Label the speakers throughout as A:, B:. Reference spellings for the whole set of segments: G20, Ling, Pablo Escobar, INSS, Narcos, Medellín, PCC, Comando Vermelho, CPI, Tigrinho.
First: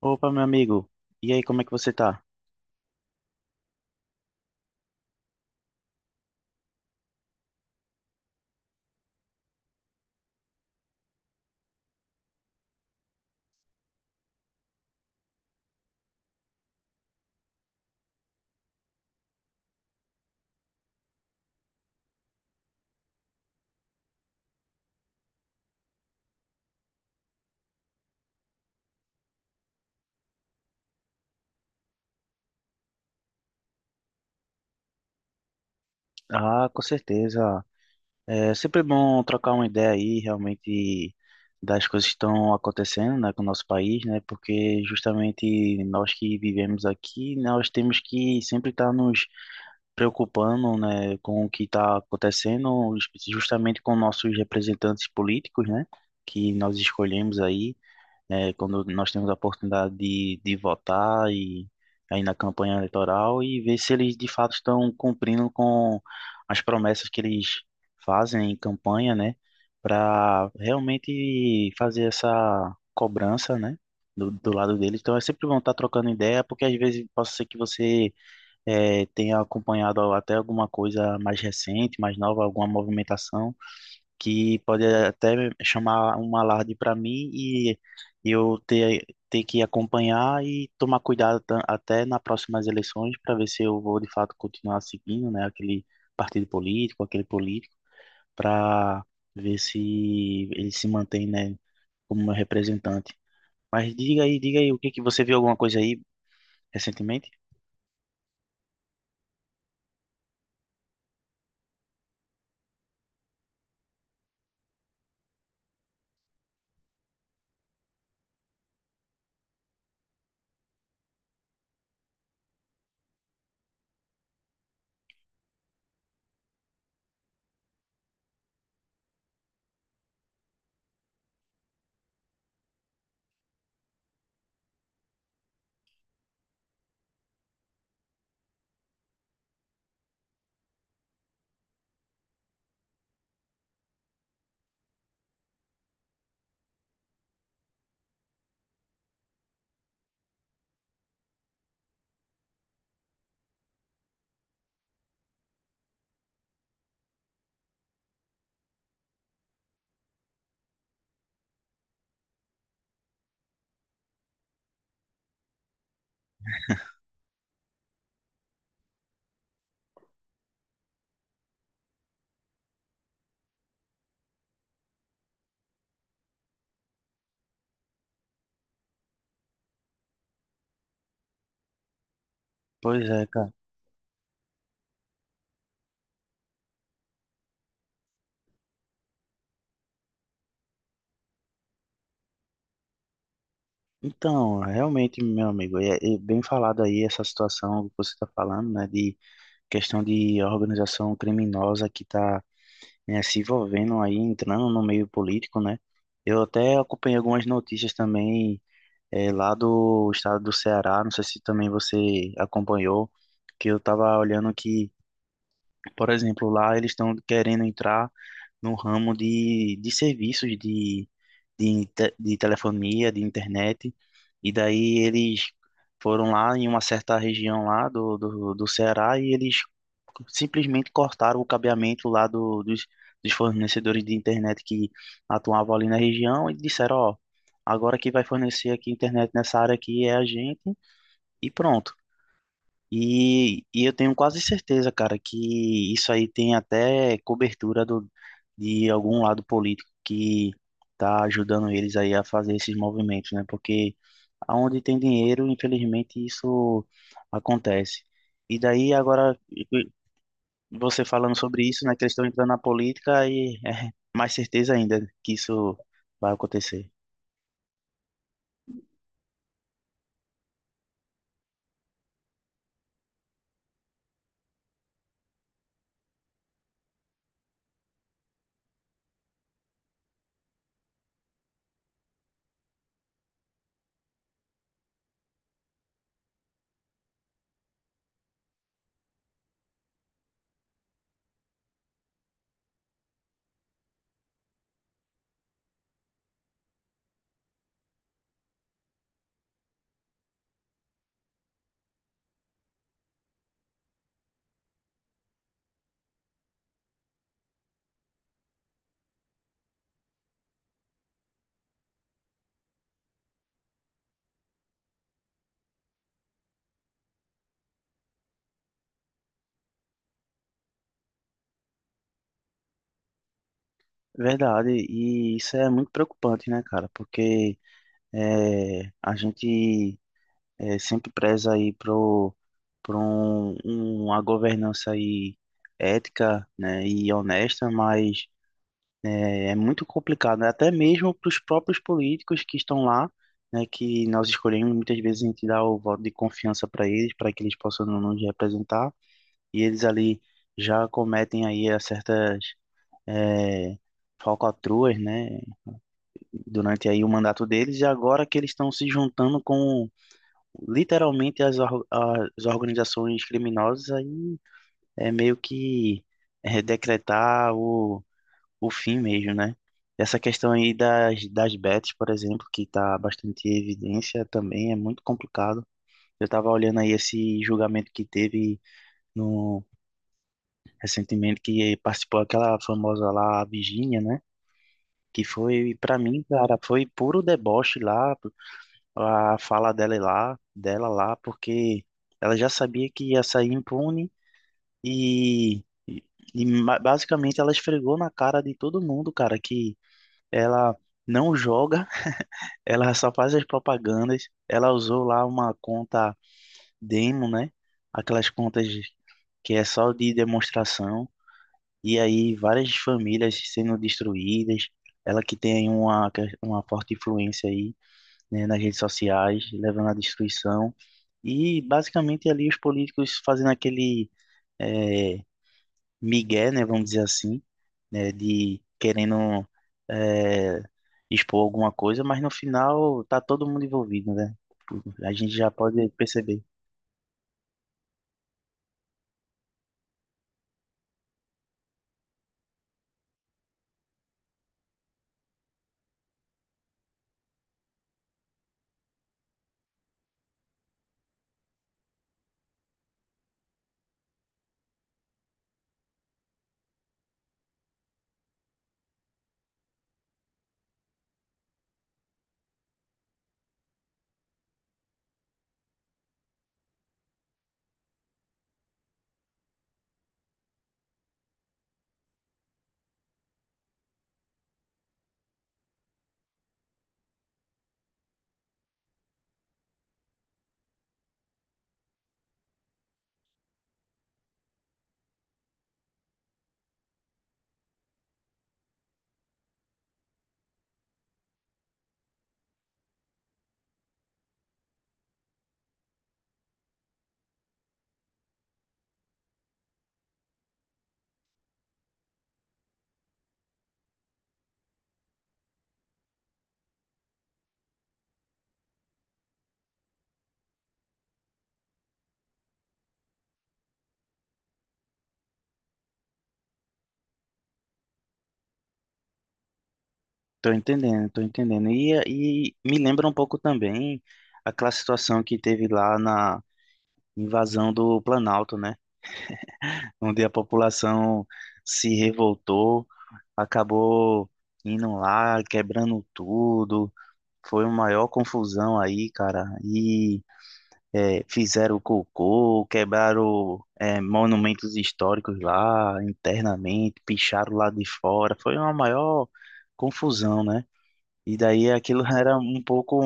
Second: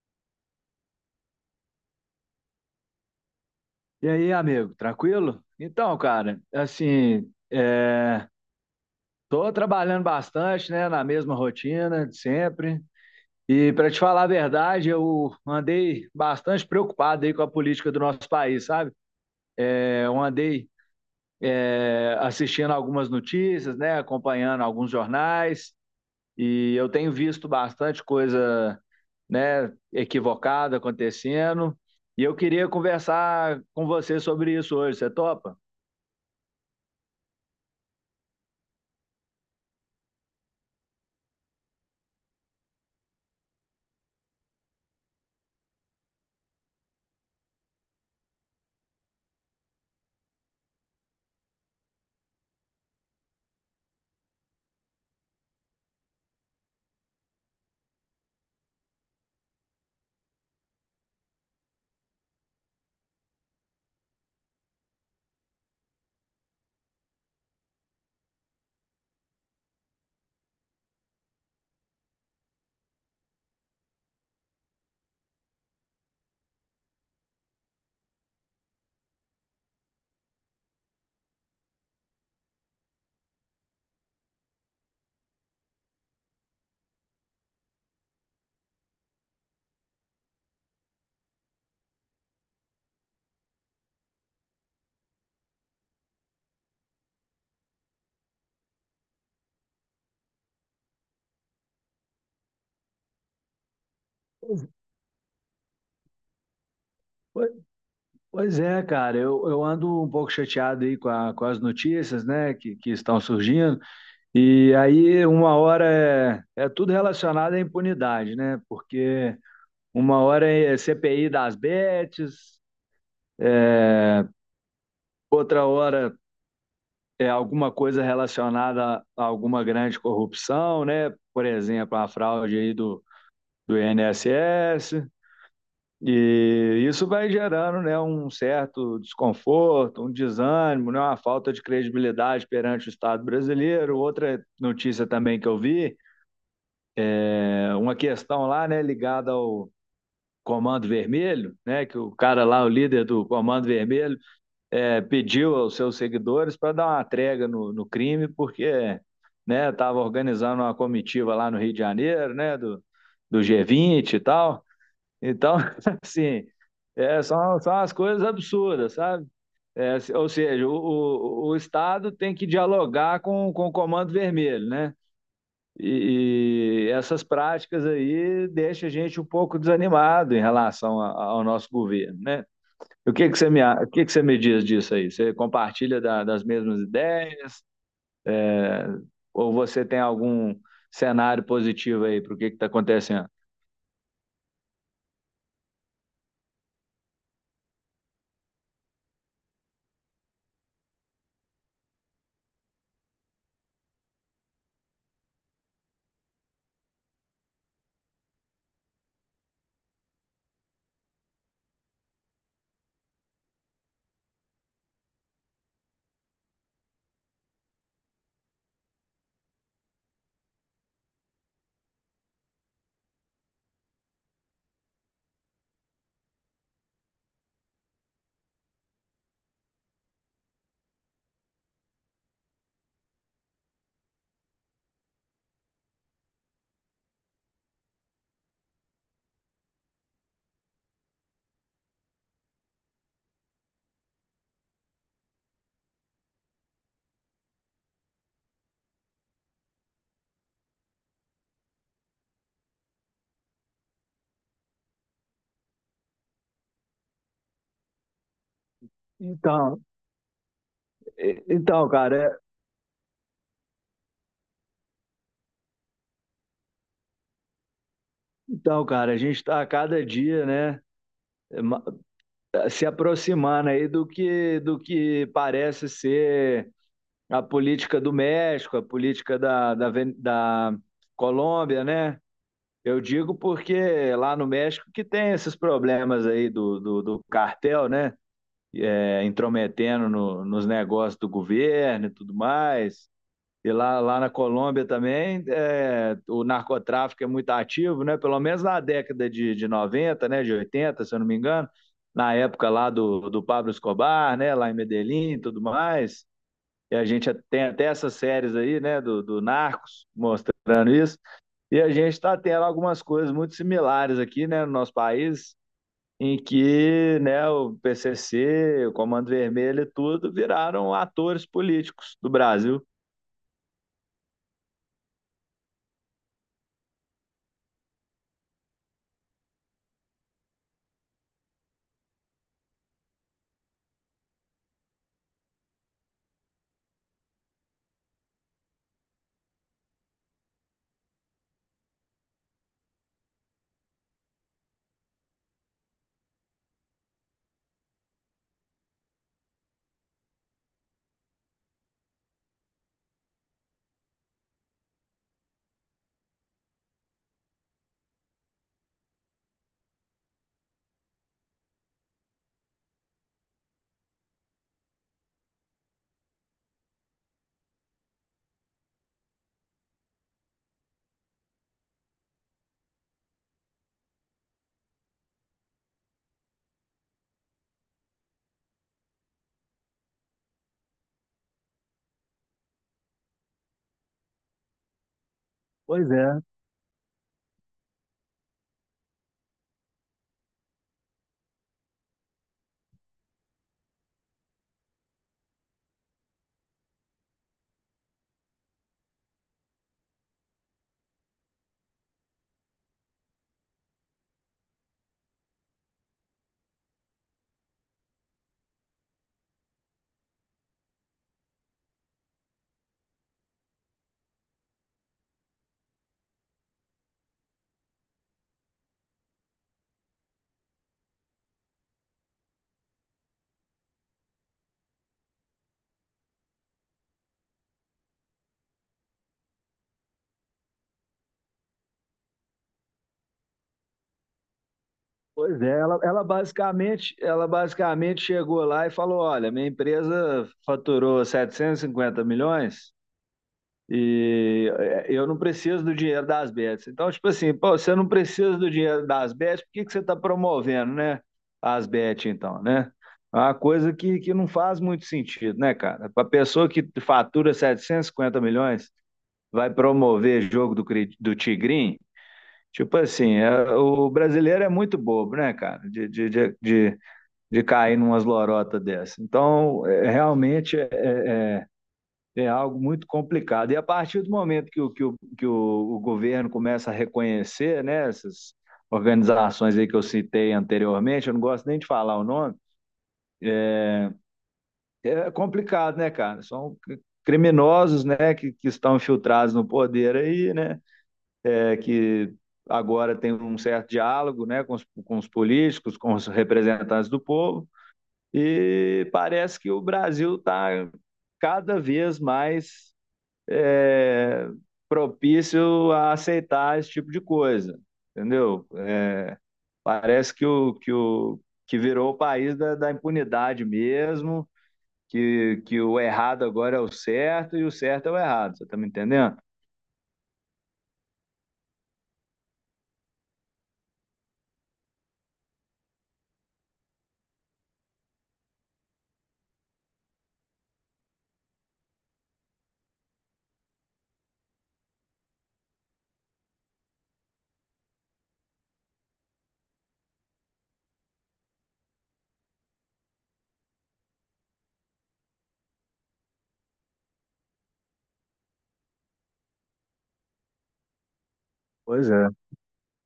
A: Opa, meu amigo. E aí, como é que você tá?
B: E aí, amigo, tranquilo? Tô trabalhando bastante, né, na mesma rotina de sempre. E para te falar a verdade, eu andei bastante preocupado aí com a política do nosso país, sabe? Eu andei assistindo algumas notícias, né, acompanhando alguns jornais, e eu tenho visto bastante coisa, né, equivocada acontecendo. E eu queria conversar com você sobre isso hoje, você topa?
A: Ah, com certeza. É sempre bom trocar uma ideia aí, realmente, das coisas que estão acontecendo, né, com o nosso país, né? Porque justamente nós que vivemos aqui, nós temos que sempre estar nos preocupando, né, com o que está acontecendo, justamente com nossos representantes políticos, né? Que nós escolhemos aí. Né, quando nós temos a oportunidade de votar e aí na campanha eleitoral e ver se eles de fato estão cumprindo com as promessas que eles fazem em campanha, né, para realmente fazer essa cobrança, né, do lado deles. Então é sempre bom estar trocando ideia, porque às vezes pode ser que você tenha acompanhado até alguma coisa mais recente, mais nova, alguma movimentação que pode até chamar um alarde para mim e eu ter, ter que acompanhar e tomar cuidado até nas próximas eleições para ver se eu vou de fato continuar seguindo, né, aquele partido político, aquele político, para ver se ele se mantém, né, como meu representante. Mas diga aí, o que que você viu, alguma coisa aí recentemente?
B: Pois é, cara, eu ando um pouco chateado aí com, com as notícias, né, que estão surgindo, e aí uma hora é tudo relacionado à impunidade, né, porque uma hora é CPI das bets, é, outra hora é alguma coisa relacionada a alguma grande corrupção, né, por exemplo, a fraude aí do INSS. E isso vai gerando, né, um certo desconforto, um desânimo, né, uma falta de credibilidade perante o Estado brasileiro. Outra notícia também que eu vi, é uma questão lá, né, ligada ao Comando Vermelho, né, que o cara lá, o líder do Comando Vermelho, pediu aos seus seguidores para dar uma trégua no crime, porque, né, estava organizando uma comitiva lá no Rio de Janeiro, né, do, do G20 e tal. Então, assim, é, são as coisas absurdas, sabe? Ou seja, o Estado tem que dialogar com o Comando Vermelho, né? E essas práticas aí deixam a gente um pouco desanimado em relação ao nosso governo, né?
A: Pois é, cara.
B: O que que você me diz disso aí? Você compartilha das mesmas ideias? É, ou você tem algum cenário positivo aí para o que está acontecendo?
A: Então, realmente, meu amigo, é bem falado aí essa situação que você está falando, né, de questão de organização criminosa que está, né, se envolvendo aí, entrando no meio político, né? Eu até acompanhei algumas notícias também lá do estado do Ceará, não sei se também você acompanhou, que eu estava olhando que, por exemplo, lá eles estão querendo entrar no ramo de serviços de de telefonia, de internet. E daí eles foram lá em uma certa região lá do Ceará e eles simplesmente cortaram o cabeamento lá dos fornecedores de internet que atuavam ali na região e disseram, ó, agora quem vai fornecer aqui internet nessa área aqui é a gente e pronto. E eu tenho quase certeza, cara, que isso aí tem até cobertura do, de algum lado político que tá ajudando eles aí a fazer esses movimentos, né? Porque aonde tem dinheiro, infelizmente, isso acontece. E daí, agora,
B: Então,
A: você falando
B: e-
A: sobre isso,
B: então,
A: né, que eles estão
B: cara,
A: entrando na política, aí é mais certeza ainda que isso vai acontecer.
B: Então, cara, a gente está a cada dia, né, ma- se aproximando aí do que parece ser a política do México, a política da Colômbia, né? Eu digo porque lá no México que tem esses problemas aí do cartel, né? É, intrometendo nos negócios do governo e tudo mais. E lá na Colômbia também, é, o narcotráfico é muito ativo, né? Pelo menos na década de 90, né? De 80, se eu não me engano, na época lá do Pablo Escobar, né? Lá em Medellín e tudo mais. E a gente tem até essas séries aí, né? Do Narcos, mostrando isso. E a gente está tendo algumas coisas muito similares aqui, né? No nosso país, em que né, o PCC, o Comando Vermelho e tudo viraram atores políticos do Brasil.
A: Verdade, e isso é muito preocupante, né, cara? Porque é, a gente é sempre preza aí pro uma governança aí ética, né, e honesta, mas é muito complicado, né, até mesmo para os próprios políticos que estão lá, né, que nós escolhemos, muitas vezes a gente dá o voto de confiança para eles, para que eles possam nos representar, e eles ali já cometem aí a certas eh, falcatruas, né, durante aí o mandato deles, e agora que eles estão se juntando com literalmente as organizações criminosas aí é meio que é, decretar o fim mesmo, né? Essa questão aí das bets, por exemplo, que está bastante em evidência também, é muito complicado. Eu estava olhando aí esse julgamento que teve no, recentemente, que participou aquela famosa lá, a Virgínia, né? Que foi, para
B: Pois
A: mim,
B: é,
A: cara, foi puro deboche lá, a fala dela lá, porque ela já sabia que ia sair impune e, e, e basicamente ela esfregou na cara de todo mundo, cara, que ela não joga, ela só faz as propagandas, ela usou lá uma conta demo, né? Aquelas contas que é só de demonstração, e aí várias famílias sendo destruídas. Ela que tem uma forte influência aí, né, nas redes sociais, levando à destruição. E basicamente ali os políticos fazendo aquele eh, migué, né, vamos dizer assim, né, de querendo eh, expor alguma coisa, mas no final tá todo mundo envolvido, né? A gente já
B: Pois é,
A: pode perceber.
B: ela basicamente chegou lá e falou: olha, minha empresa faturou 750 milhões e eu não preciso do dinheiro das bets. Então, tipo assim, pô, você não precisa do dinheiro das bets, por que que você está promovendo, né? As bets, então, né? É uma coisa que não faz muito sentido, né, cara? Para pessoa que fatura 750 milhões, vai promover jogo do Tigrinho? Tipo assim, o brasileiro é muito bobo, né, cara, de cair numas lorotas dessa. Então, é, realmente é algo muito complicado. E a partir do momento o governo começa a reconhecer, né, essas organizações aí que eu citei anteriormente, eu não gosto nem de falar o nome, é complicado, né, cara? São criminosos, né, que estão infiltrados no poder aí, né? É que agora tem um certo diálogo né, com os políticos, com os representantes do povo, e parece que o Brasil está cada vez mais é, propício a aceitar esse tipo de coisa, entendeu? Parece que o que, o, que virou o país da impunidade mesmo, que o errado agora é o certo e o certo é o errado, você está me entendendo?
A: Tô entendendo, tô entendendo. E me lembra um pouco também aquela situação que teve lá na invasão do Planalto, né? Onde a população se revoltou, acabou indo lá, quebrando tudo. Foi uma maior confusão aí, cara. E é, fizeram cocô, quebraram é, monumentos históricos lá internamente, picharam lá de fora. Foi uma maior confusão, né? E daí aquilo
B: Pois é,
A: era um pouco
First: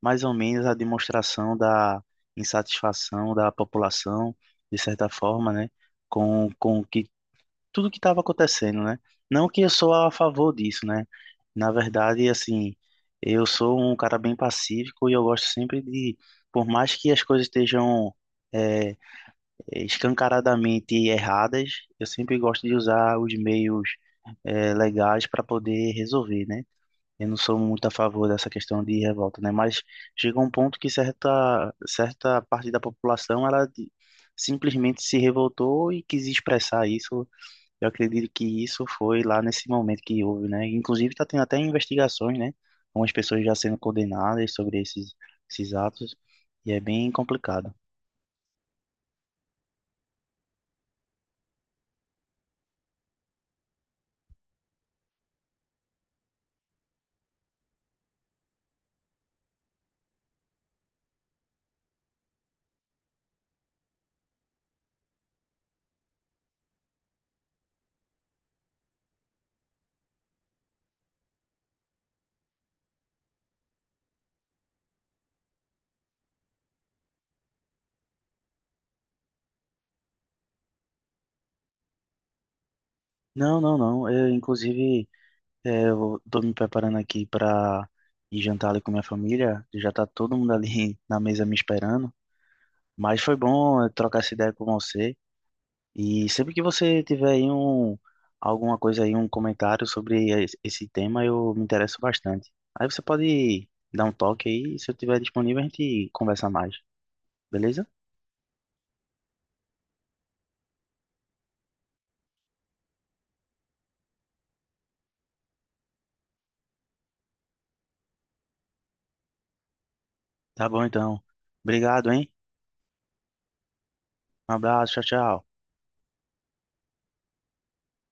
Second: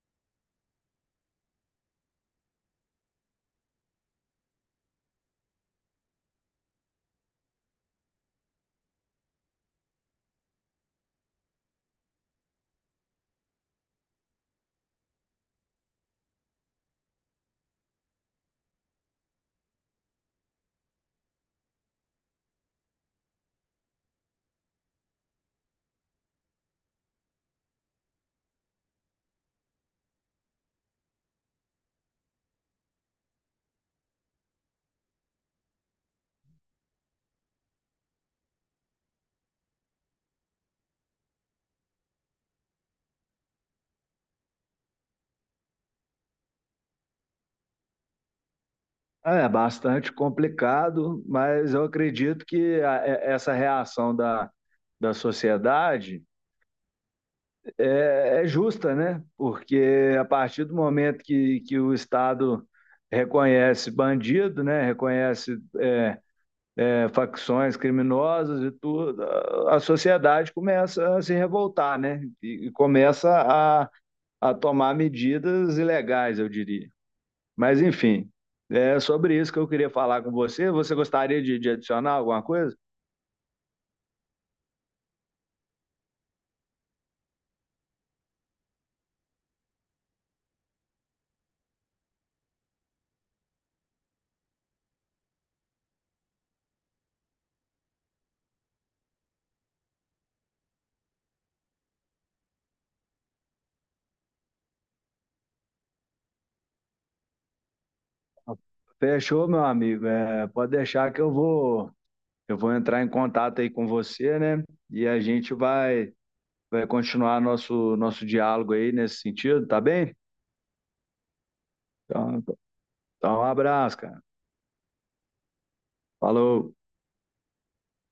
A: mais ou menos a demonstração da insatisfação da população, de certa forma, né? Com tudo que estava acontecendo, né? Não que eu sou a favor disso, né? Na verdade, assim, eu sou um cara bem pacífico e eu gosto sempre de, por mais que as coisas estejam é, escancaradamente erradas, eu sempre gosto de usar os meios legais para poder resolver, né? Eu não sou muito a favor dessa questão de revolta, né? Mas chega um ponto que certa parte da população, simplesmente se revoltou e quis expressar isso. Eu acredito que isso foi lá nesse momento que houve, né? Inclusive está tendo até investigações, né? Algumas pessoas já sendo condenadas sobre esses atos, e é bem complicado.
B: é é bastante complicado, mas eu acredito que essa reação da sociedade é justa, né? Porque a partir do momento que o Estado reconhece bandido, né? Reconhece é, facções criminosas e tudo, a sociedade começa a se revoltar, né? E começa a, a tomar medidas ilegais, eu diria. Mas, enfim, é sobre isso que eu queria falar com você. Você gostaria de adicionar alguma coisa?
A: Não, não, não. Eu, inclusive, é, eu tô me preparando aqui para ir jantar ali com minha família. Já tá todo mundo ali na mesa me esperando. Mas foi bom trocar essa ideia com você. E sempre que você tiver aí um, alguma coisa aí, um comentário sobre esse tema, eu me interesso bastante. Aí você pode dar um toque aí, se eu tiver disponível, a gente conversa mais, beleza?
B: Fechou, meu amigo. É, pode deixar que eu vou entrar em contato aí com você, né? E vai continuar nosso, nosso diálogo aí nesse sentido, tá bem?
A: Tá bom então. Obrigado, hein?
B: Então, então, um abraço, cara.
A: Um abraço, tchau, tchau.
B: Falou.